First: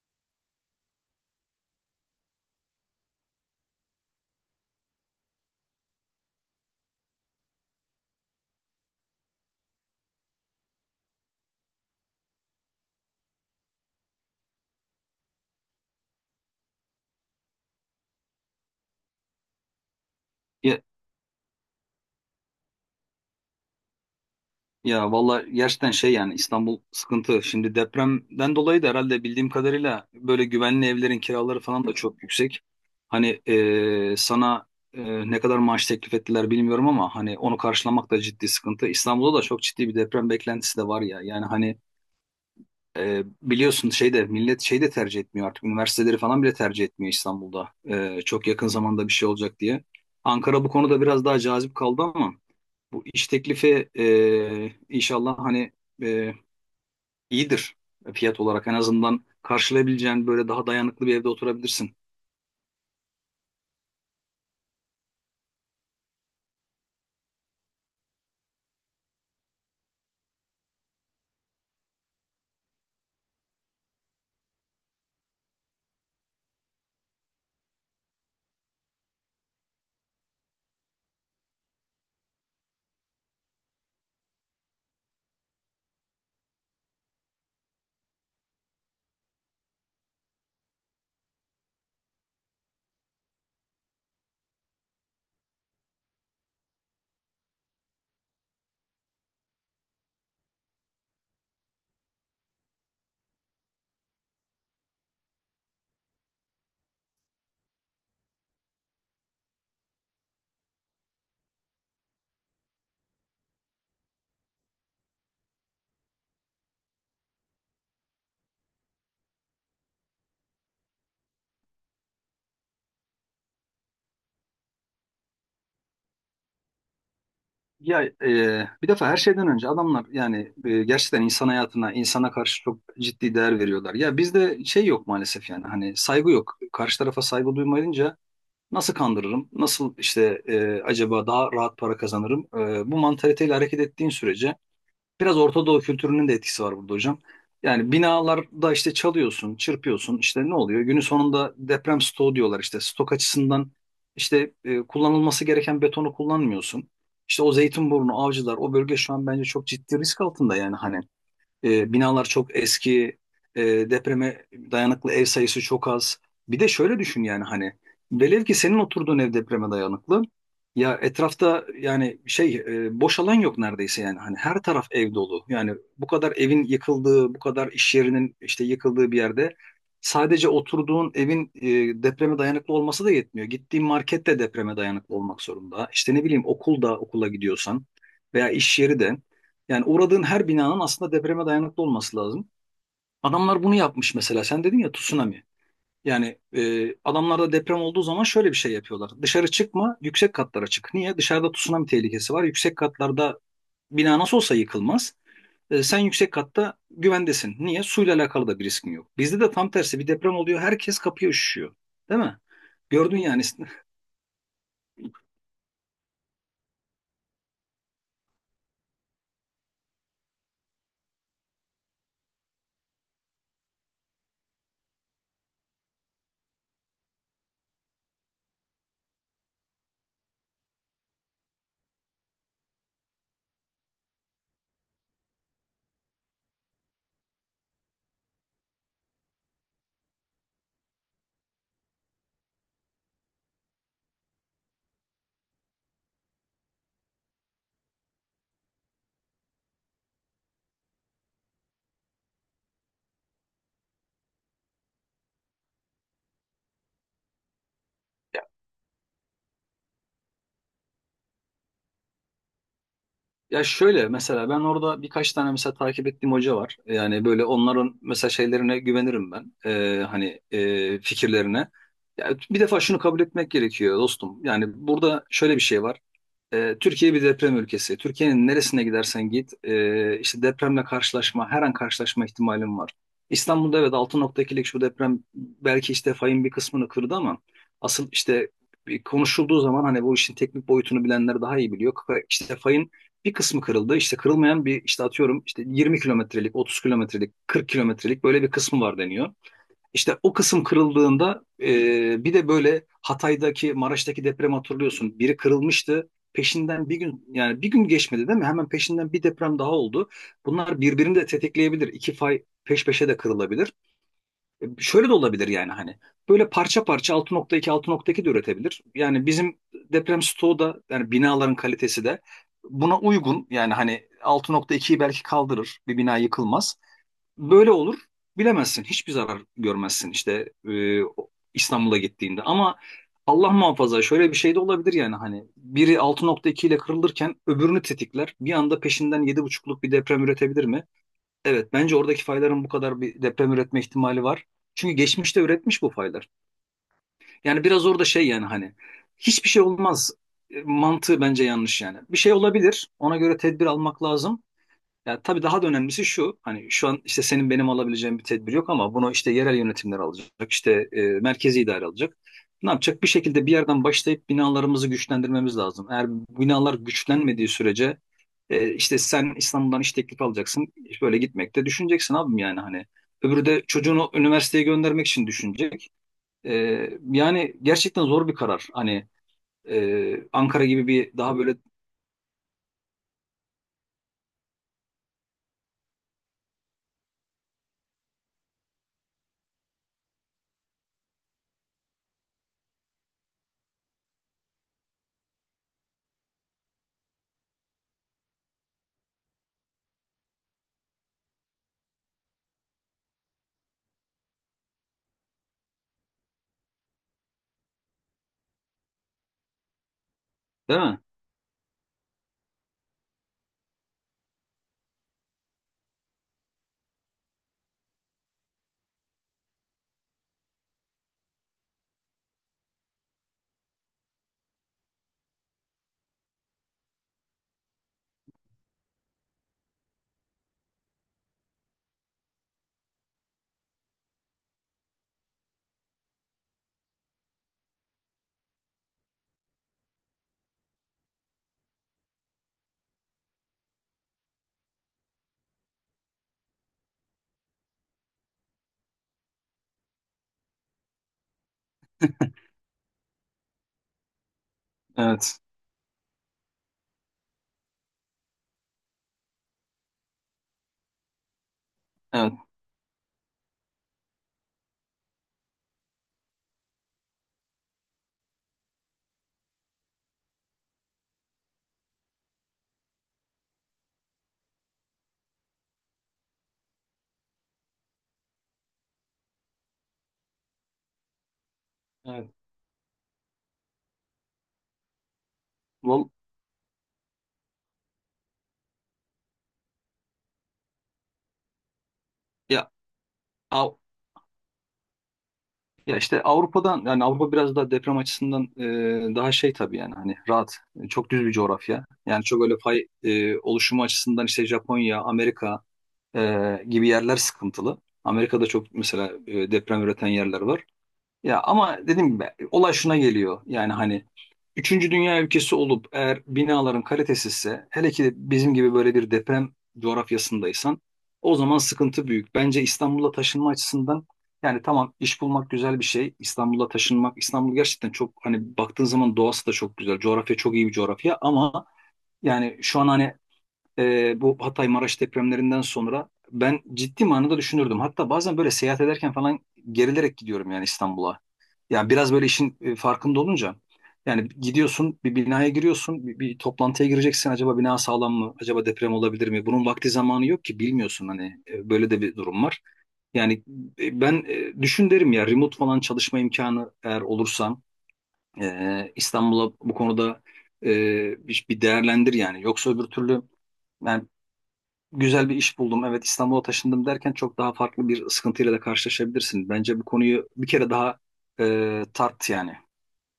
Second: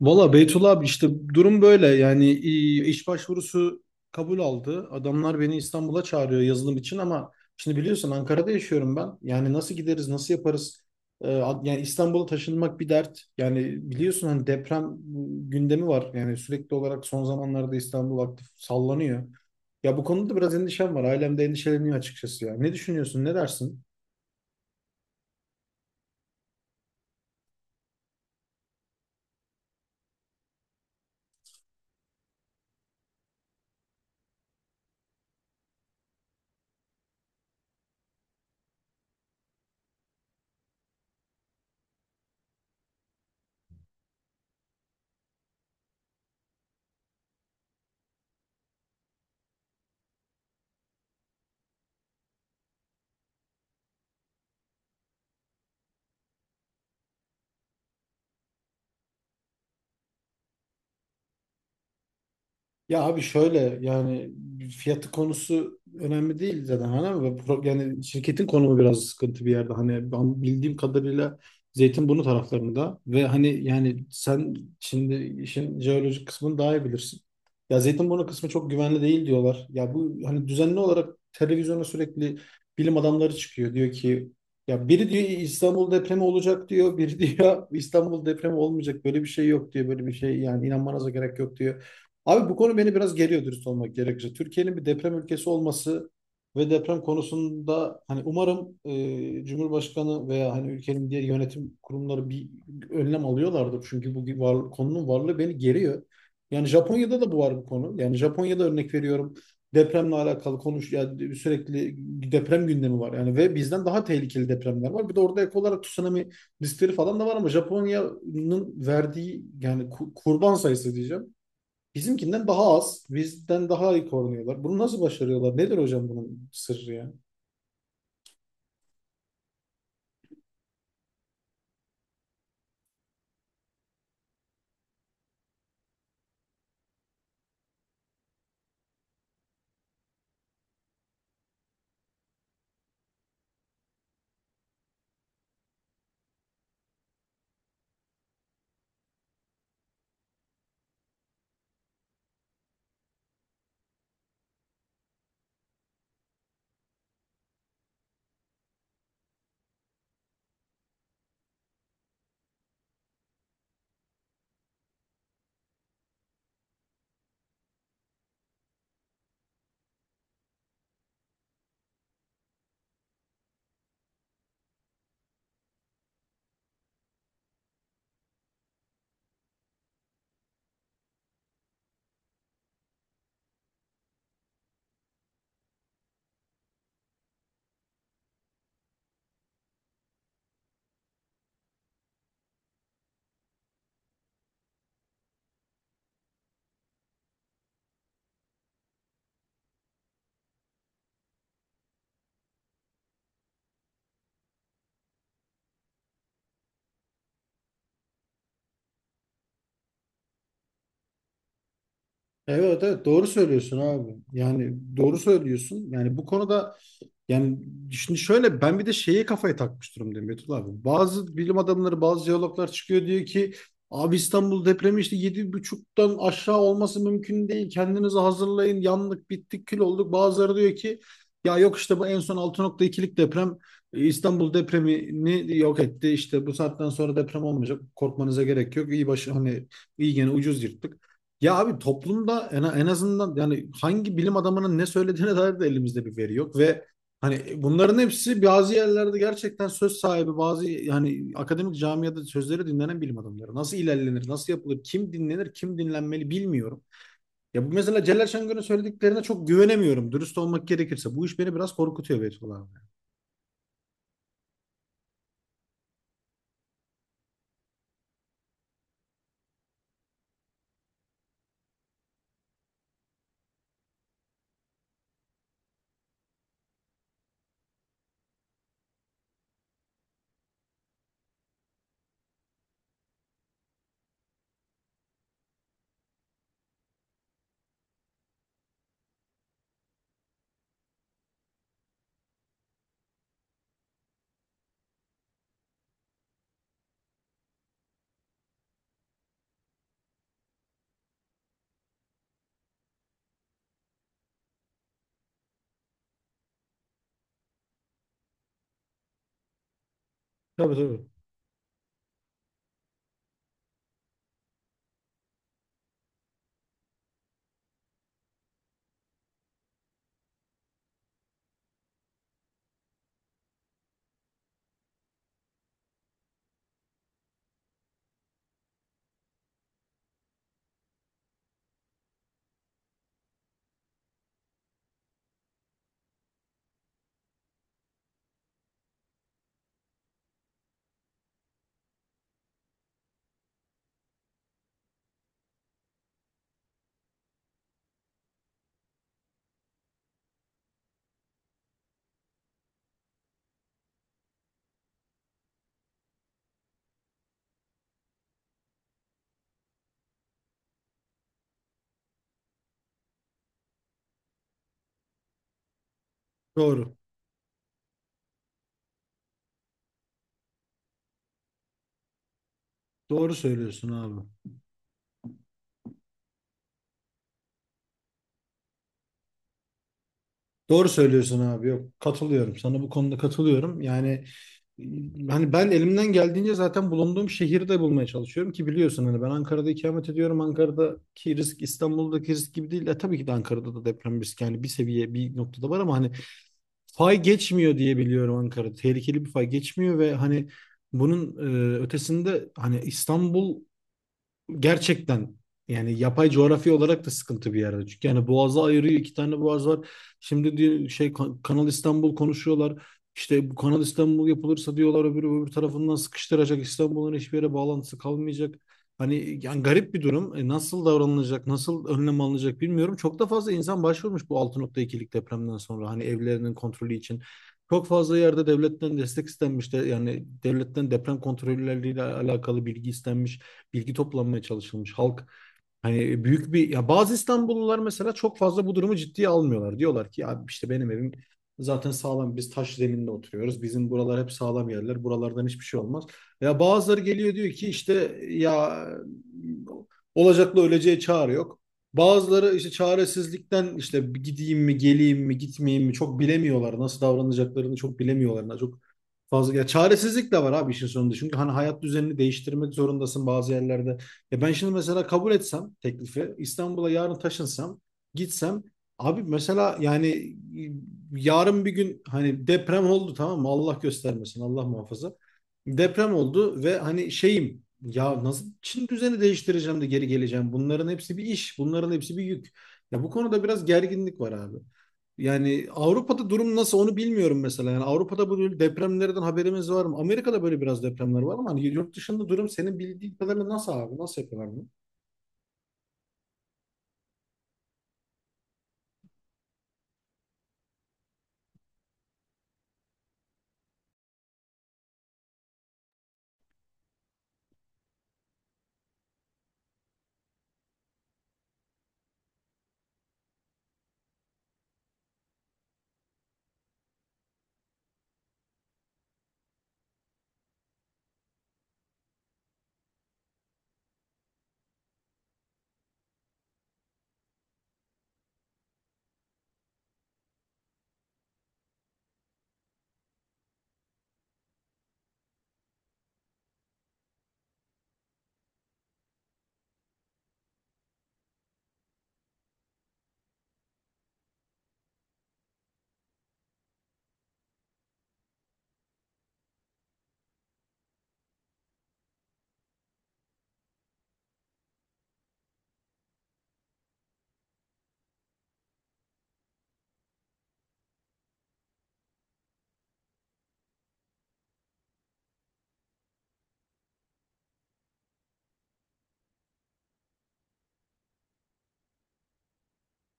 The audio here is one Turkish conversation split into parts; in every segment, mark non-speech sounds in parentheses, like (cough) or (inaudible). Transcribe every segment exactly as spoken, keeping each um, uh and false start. Valla Beytullah abi işte durum böyle yani i- iş başvurusu kabul aldı. Adamlar beni İstanbul'a çağırıyor yazılım için ama şimdi biliyorsun Ankara'da yaşıyorum ben. Yani nasıl gideriz nasıl yaparız? Ee, ad- yani İstanbul'a taşınmak bir dert. Yani biliyorsun hani deprem gündemi var. Yani sürekli olarak son zamanlarda İstanbul aktif sallanıyor. Ya bu konuda da biraz Ya, endişem var. Ailem de endişeleniyor açıkçası ya. Ne düşünüyorsun ne dersin? ya valla gerçekten şey yani İstanbul sıkıntı. Şimdi depremden dolayı da herhalde bildiğim kadarıyla böyle güvenli evlerin kiraları falan da çok yüksek. Hani e, sana e, ne kadar maaş teklif ettiler bilmiyorum ama hani onu karşılamak da ciddi sıkıntı. İstanbul'da da çok ciddi bir deprem beklentisi de var ya. Yani hani e, biliyorsun şeyde millet şey de tercih etmiyor artık. Üniversiteleri falan bile tercih etmiyor İstanbul'da. E, çok yakın zamanda bir şey olacak diye. Ankara bu konuda biraz daha cazip kaldı ama. Bu iş teklifi e, inşallah hani e, iyidir, fiyat olarak en azından karşılayabileceğin böyle daha dayanıklı bir evde oturabilirsin. Ya abi şöyle yani fiyatı konusu önemli değil zaten hani ama pro- yani şirketin konumu biraz sıkıntı bir yerde hani ben bildiğim kadarıyla Zeytinburnu taraflarında ve hani yani sen şimdi işin jeolojik kısmını daha iyi bilirsin. Ya Zeytinburnu kısmı çok güvenli değil diyorlar. Ya bu hani düzenli olarak televizyona sürekli bilim adamları çıkıyor diyor ki ya biri diyor İstanbul depremi olacak diyor, biri diyor İstanbul depremi olmayacak böyle bir şey yok diyor böyle bir şey yani inanmanıza gerek yok diyor. Abi bu konu beni biraz geriyor dürüst olmak gerekirse. Türkiye'nin bir deprem ülkesi olması ve deprem konusunda hani umarım e, Cumhurbaşkanı veya hani ülkenin diğer yönetim kurumları bir önlem alıyorlardır. Çünkü bu var, konunun varlığı beni geriyor. Yani Japonya'da da bu var bu konu. Yani Japonya'da örnek veriyorum depremle alakalı konuş yani sürekli deprem gündemi var. Yani ve bizden daha tehlikeli depremler var. Bir de orada ek olarak tsunami riskleri falan da var ama Japonya'nın verdiği yani ku- kurban sayısı diyeceğim. Bizimkinden daha az, bizden daha iyi korunuyorlar. Bunu nasıl başarıyorlar? Nedir hocam bunun sırrı ya? Ya e, bir defa her şeyden önce adamlar yani e, gerçekten insan hayatına, insana karşı çok ciddi değer veriyorlar. Ya bizde şey yok maalesef, yani hani saygı yok. Karşı tarafa saygı duymayınca nasıl kandırırım, nasıl işte e, acaba daha rahat para kazanırım? E, bu mantaliteyle hareket ettiğin sürece biraz Orta Doğu kültürünün de etkisi var burada hocam. Yani binalarda işte çalıyorsun, çırpıyorsun, işte ne oluyor? Günün sonunda deprem stoğu diyorlar işte. Stok açısından işte e, kullanılması gereken betonu kullanmıyorsun. İşte o Zeytinburnu, Avcılar, o bölge şu an bence çok ciddi risk altında yani hani. E, binalar çok eski, e, depreme dayanıklı ev sayısı çok az. Bir de şöyle düşün yani hani velev ki senin oturduğun ev depreme dayanıklı. Ya etrafta yani şey e, boş alan yok neredeyse, yani hani her taraf ev dolu. Yani bu kadar evin yıkıldığı, bu kadar iş yerinin işte yıkıldığı bir yerde sadece oturduğun evin e, depreme dayanıklı olması da yetmiyor. Gittiğin market de depreme dayanıklı olmak zorunda. İşte ne bileyim, okulda okula gidiyorsan veya iş yeri de. Yani uğradığın her binanın aslında depreme dayanıklı olması lazım. Adamlar bunu yapmış mesela. Sen dedin ya, tsunami. Yani e, adamlar da deprem olduğu zaman şöyle bir şey yapıyorlar. Dışarı çıkma, yüksek katlara çık. Niye? Dışarıda tsunami tehlikesi var. Yüksek katlarda bina nasıl olsa yıkılmaz. E, sen yüksek katta güvendesin. Niye? Suyla alakalı da bir riskin yok. Bizde de tam tersi bir deprem oluyor. Herkes kapıya üşüşüyor. Değil mi? Evet, evet, Gördün doğru yani. söylüyorsun (laughs) abi. Yani doğru söylüyorsun. Yani bu konuda yani şimdi şöyle ben bir de şeye kafayı takmış durumdayım Betül abi. Bazı bilim adamları bazı jeologlar çıkıyor diyor ki abi İstanbul depremi işte yedi buçuktan aşağı olması mümkün değil. Kendinizi hazırlayın yandık bittik kül olduk. Bazıları diyor ki ya yok işte bu en son altı nokta ikilik deprem e, İstanbul depremini yok etti. İşte bu saatten sonra deprem olmayacak. Korkmanıza gerek yok. İyi başı hani iyi gene ucuz yırttık. Ya abi toplumda en, en azından yani hangi bilim adamının ne söylediğine dair de elimizde bir veri yok ve hani e, bunların hepsi bazı yerlerde gerçekten söz sahibi, bazı yani akademik camiada sözleri dinlenen bilim adamları. Nasıl ilerlenir, nasıl yapılır, kim dinlenir, kim dinlenmeli bilmiyorum. Ya bu mesela Celal Şengör'ün söylediklerine çok güvenemiyorum. Dürüst olmak gerekirse. Bu iş beni biraz korkutuyor Beytullah abi. Ya şöyle, mesela ben orada birkaç tane mesela takip ettiğim hoca var. Yani böyle onların mesela şeylerine güvenirim ben. Ee, hani e, fikirlerine. Ya bir defa şunu kabul etmek gerekiyor dostum. Yani burada şöyle bir şey var. E, Türkiye bir deprem ülkesi. Türkiye'nin neresine gidersen git, e, işte depremle karşılaşma, her an karşılaşma ihtimalin var. İstanbul'da evet, altı nokta ikilik şu deprem belki işte fayın bir kısmını kırdı ama asıl işte bir konuşulduğu zaman hani bu işin teknik boyutunu bilenler daha iyi biliyor. Ka- İşte fayın bir kısmı kırıldı. İşte kırılmayan bir, işte atıyorum işte yirmi kilometrelik, otuz kilometrelik, kırk kilometrelik böyle bir kısmı var deniyor. İşte o kısım kırıldığında e, bir de böyle Hatay'daki, Maraş'taki deprem, hatırlıyorsun. Biri kırılmıştı. Peşinden bir gün, yani bir gün geçmedi değil mi? Hemen peşinden bir deprem daha oldu. Tabii, Bunlar tabii. birbirini de tetikleyebilir. İki fay peş peşe de kırılabilir. E, şöyle de olabilir yani hani. Böyle parça parça altı nokta iki altı nokta iki de üretebilir. Yani bizim deprem stoğu da, yani binaların kalitesi de buna uygun. Yani hani altı nokta ikiyi belki kaldırır. Bir bina yıkılmaz. Böyle olur. Bilemezsin. Hiçbir zarar görmezsin işte e, İstanbul'a gittiğinde. Ama Allah muhafaza, şöyle bir şey de olabilir yani hani biri altı nokta iki ile kırılırken öbürünü tetikler. Bir anda peşinden yedi nokta beşlik bir deprem üretebilir mi? Evet, bence oradaki fayların bu kadar bir deprem üretme ihtimali var. Çünkü geçmişte üretmiş bu faylar. Yani biraz orada şey, yani hani hiçbir şey olmaz e, mantığı bence yanlış yani. Bir şey olabilir. Ona göre tedbir almak lazım. Ya tabii daha da önemlisi şu, hani şu an işte senin benim alabileceğim bir tedbir yok, ama bunu işte yerel yönetimler alacak, işte e, merkezi idare alacak. Ne yapacak? Bir şekilde bir yerden başlayıp binalarımızı güçlendirmemiz lazım. Eğer binalar Doğru. güçlenmediği sürece e, işte sen İstanbul'dan iş teklifi alacaksın, böyle gitmekte düşüneceksin abim, yani hani. Doğru Öbürü de söylüyorsun çocuğunu abi. üniversiteye göndermek için düşünecek. E, Yani gerçekten zor bir karar. Hani e, Ankara gibi Doğru bir daha söylüyorsun böyle, abi. Yok, katılıyorum. Sana bu konuda katılıyorum. Yani e, hani ben elimden geldiğince zaten bulunduğum şehirde bulmaya çalışıyorum ki biliyorsun hani ben Ankara'da ikamet ediyorum. Ankara'daki risk İstanbul'daki risk gibi değil. E, tabii ki de Ankara'da da deprem riski yani bir seviye bir noktada var ama hani fay geçmiyor diye biliyorum Ankara'da. Tehlikeli bir fay geçmiyor ve hani bunun e, ötesinde hani İstanbul gerçekten yani yapay coğrafi olarak da sıkıntı bir yerde. Çünkü yani boğazı ayırıyor iki tane boğaz var. Şimdi değil diyor, mi? şey Ka- Kanal İstanbul konuşuyorlar. İşte bu Kanal İstanbul yapılırsa diyorlar öbür öbür tarafından sıkıştıracak. İstanbul'un hiçbir yere bağlantısı kalmayacak. Hani yani garip bir durum. E, nasıl davranılacak, nasıl önlem alınacak bilmiyorum. Çok da fazla insan başvurmuş bu altı nokta ikilik depremden sonra hani evlerinin kontrolü için. Çok fazla yerde devletten destek istenmiş de yani devletten deprem kontrolleriyle alakalı bilgi istenmiş, bilgi toplanmaya çalışılmış. Halk hani büyük bir ya bazı İstanbullular mesela çok fazla bu durumu ciddiye almıyorlar. Diyorlar ki ya işte benim evim zaten sağlam, biz taş zeminde oturuyoruz. Bizim buralar hep sağlam yerler. Buralardan hiçbir şey olmaz. Ya bazıları geliyor diyor ki işte ya olacakla öleceğe çare yok. Bazıları işte çaresizlikten işte gideyim mi geleyim mi Evet, gitmeyeyim mi çok bilemiyorlar. Nasıl davranacaklarını çok bilemiyorlar. Çok fazla ya çaresizlik de var abi işin sonunda. Çünkü hani hayat düzenini evet, değiştirmek zorundasın bazı yerlerde. E ben şimdi mesela kabul etsem teklifi, İstanbul'a yarın taşınsam, gitsem abi mesela yani e, yarın bir gün hani deprem oldu tamam mı? Allah göstermesin, Allah muhafaza. Deprem oldu ve hani şeyim ya nasıl Çin düzeni değiştireceğim de geri geleceğim. Bunların hepsi bir iş, bunların hepsi bir evet. yük. Ya bu konuda biraz gerginlik var abi. Yani Val- Avrupa'da durum nasıl onu bilmiyorum mesela. Yani Avrupa'da böyle depremlerden haberimiz var mı? Amerika'da böyle biraz depremler var ama hani yurt dışında durum Ya, senin bildiğin kadarıyla nasıl Av- abi? Nasıl yapıyorlar bunu? Ya işte Avrupa'dan, yani Avrupa biraz daha deprem açısından e, daha şey tabii yani hani, rahat e, çok düz bir coğrafya. Yani çok öyle fay e, oluşumu açısından işte Japonya, Amerika e, gibi yerler sıkıntılı. Amerika'da çok mesela e, deprem üreten yerler var. Ya ama dediğim gibi olay şuna geliyor. Yani hani üçüncü dünya ülkesi olup eğer binaların kalitesizse, hele ki de bizim gibi böyle bir deprem coğrafyasındaysan, o zaman sıkıntı büyük. Bence İstanbul'a taşınma açısından, yani tamam, iş bulmak güzel bir şey. İstanbul'a taşınmak, İstanbul gerçekten çok hani baktığın zaman doğası da çok güzel. Coğrafya çok iyi bir coğrafya ama yani şu an hani e, bu Hatay Maraş depremlerinden sonra ben ciddi manada düşünürdüm. Hatta bazen böyle seyahat ederken falan gerilerek gidiyorum yani İstanbul'a. Yani biraz böyle işin e, farkında olunca yani gidiyorsun, bir binaya giriyorsun, bir, bir toplantıya gireceksin, acaba bina sağlam mı, acaba deprem olabilir mi, bunun vakti zamanı yok ki, bilmiyorsun hani. E, böyle de bir durum var. Yani e, ben e, düşün derim ya, remote falan çalışma imkanı eğer olursam e, İstanbul'a bu konuda e, bir bir değerlendir yani, yoksa öbür türlü yani güzel bir iş buldum, evet İstanbul'a taşındım derken çok daha farklı bir sıkıntıyla da karşılaşabilirsin. Bence bu konuyu bir kere daha e, tart yani.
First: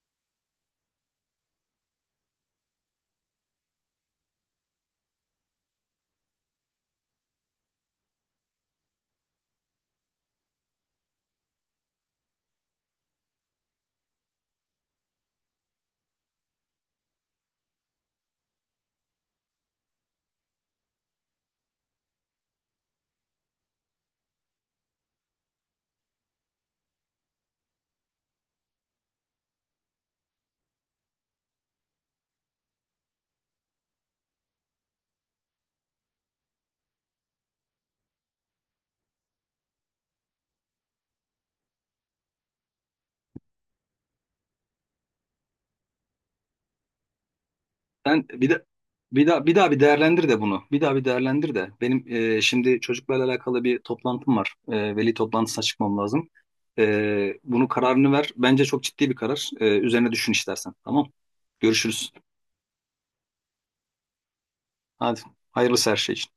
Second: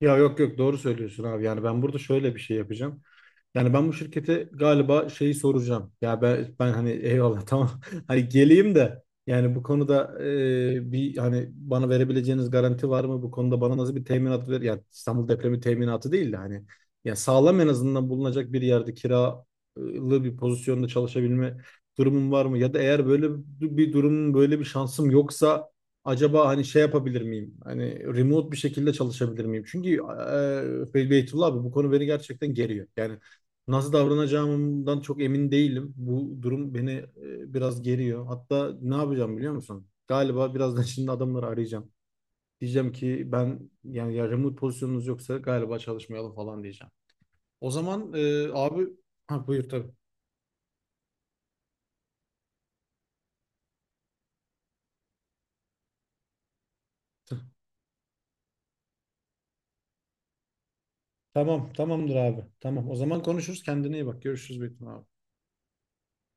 Ya yok, yok, doğru söylüyorsun abi. Yani ben burada şöyle bir şey yapacağım. Yani ben bu şirkete galiba şeyi soracağım. Ya ben, ben hani eyvallah (laughs) tamam. Hani geleyim de yani bu konuda e, bir hani bana verebileceğiniz garanti var mı? Bu konuda bana nasıl bir teminat ver? Yani İstanbul depremi teminatı değil de hani ya sağlam en azından bulunacak bir yerde kiralı bir pozisyonda çalışabilme durumum var mı? Ya da eğer böyle bir durum böyle bir şansım yoksa acaba hani şey yapabilir miyim? Hani remote bir şekilde çalışabilir miyim? Çünkü e, Beytullah abi bu konu beni gerçekten geriyor. Yani nasıl davranacağımdan çok emin değilim. Bu durum beni e, biraz geriyor. Hatta ne yapacağım biliyor musun? Galiba birazdan (laughs) şimdi adamları arayacağım. Diyeceğim ki ben yani ya remote pozisyonunuz yoksa galiba çalışmayalım falan diyeceğim. O zaman Ben e, bir de abi bir ha daha bir buyur daha bir tabii. değerlendir de bunu. Bir daha bir değerlendir de. Benim e, şimdi çocuklarla alakalı bir toplantım var. E, veli toplantısına çıkmam lazım. E, bunu, kararını ver. Bence çok ciddi bir karar. E, üzerine düşün istersen. Tamam. Tamam, Görüşürüz. tamamdır abi. Tamam, o zaman konuşuruz. Kendine iyi bak. Görüşürüz Betim abi. Hadi. Hayırlısı her şey için.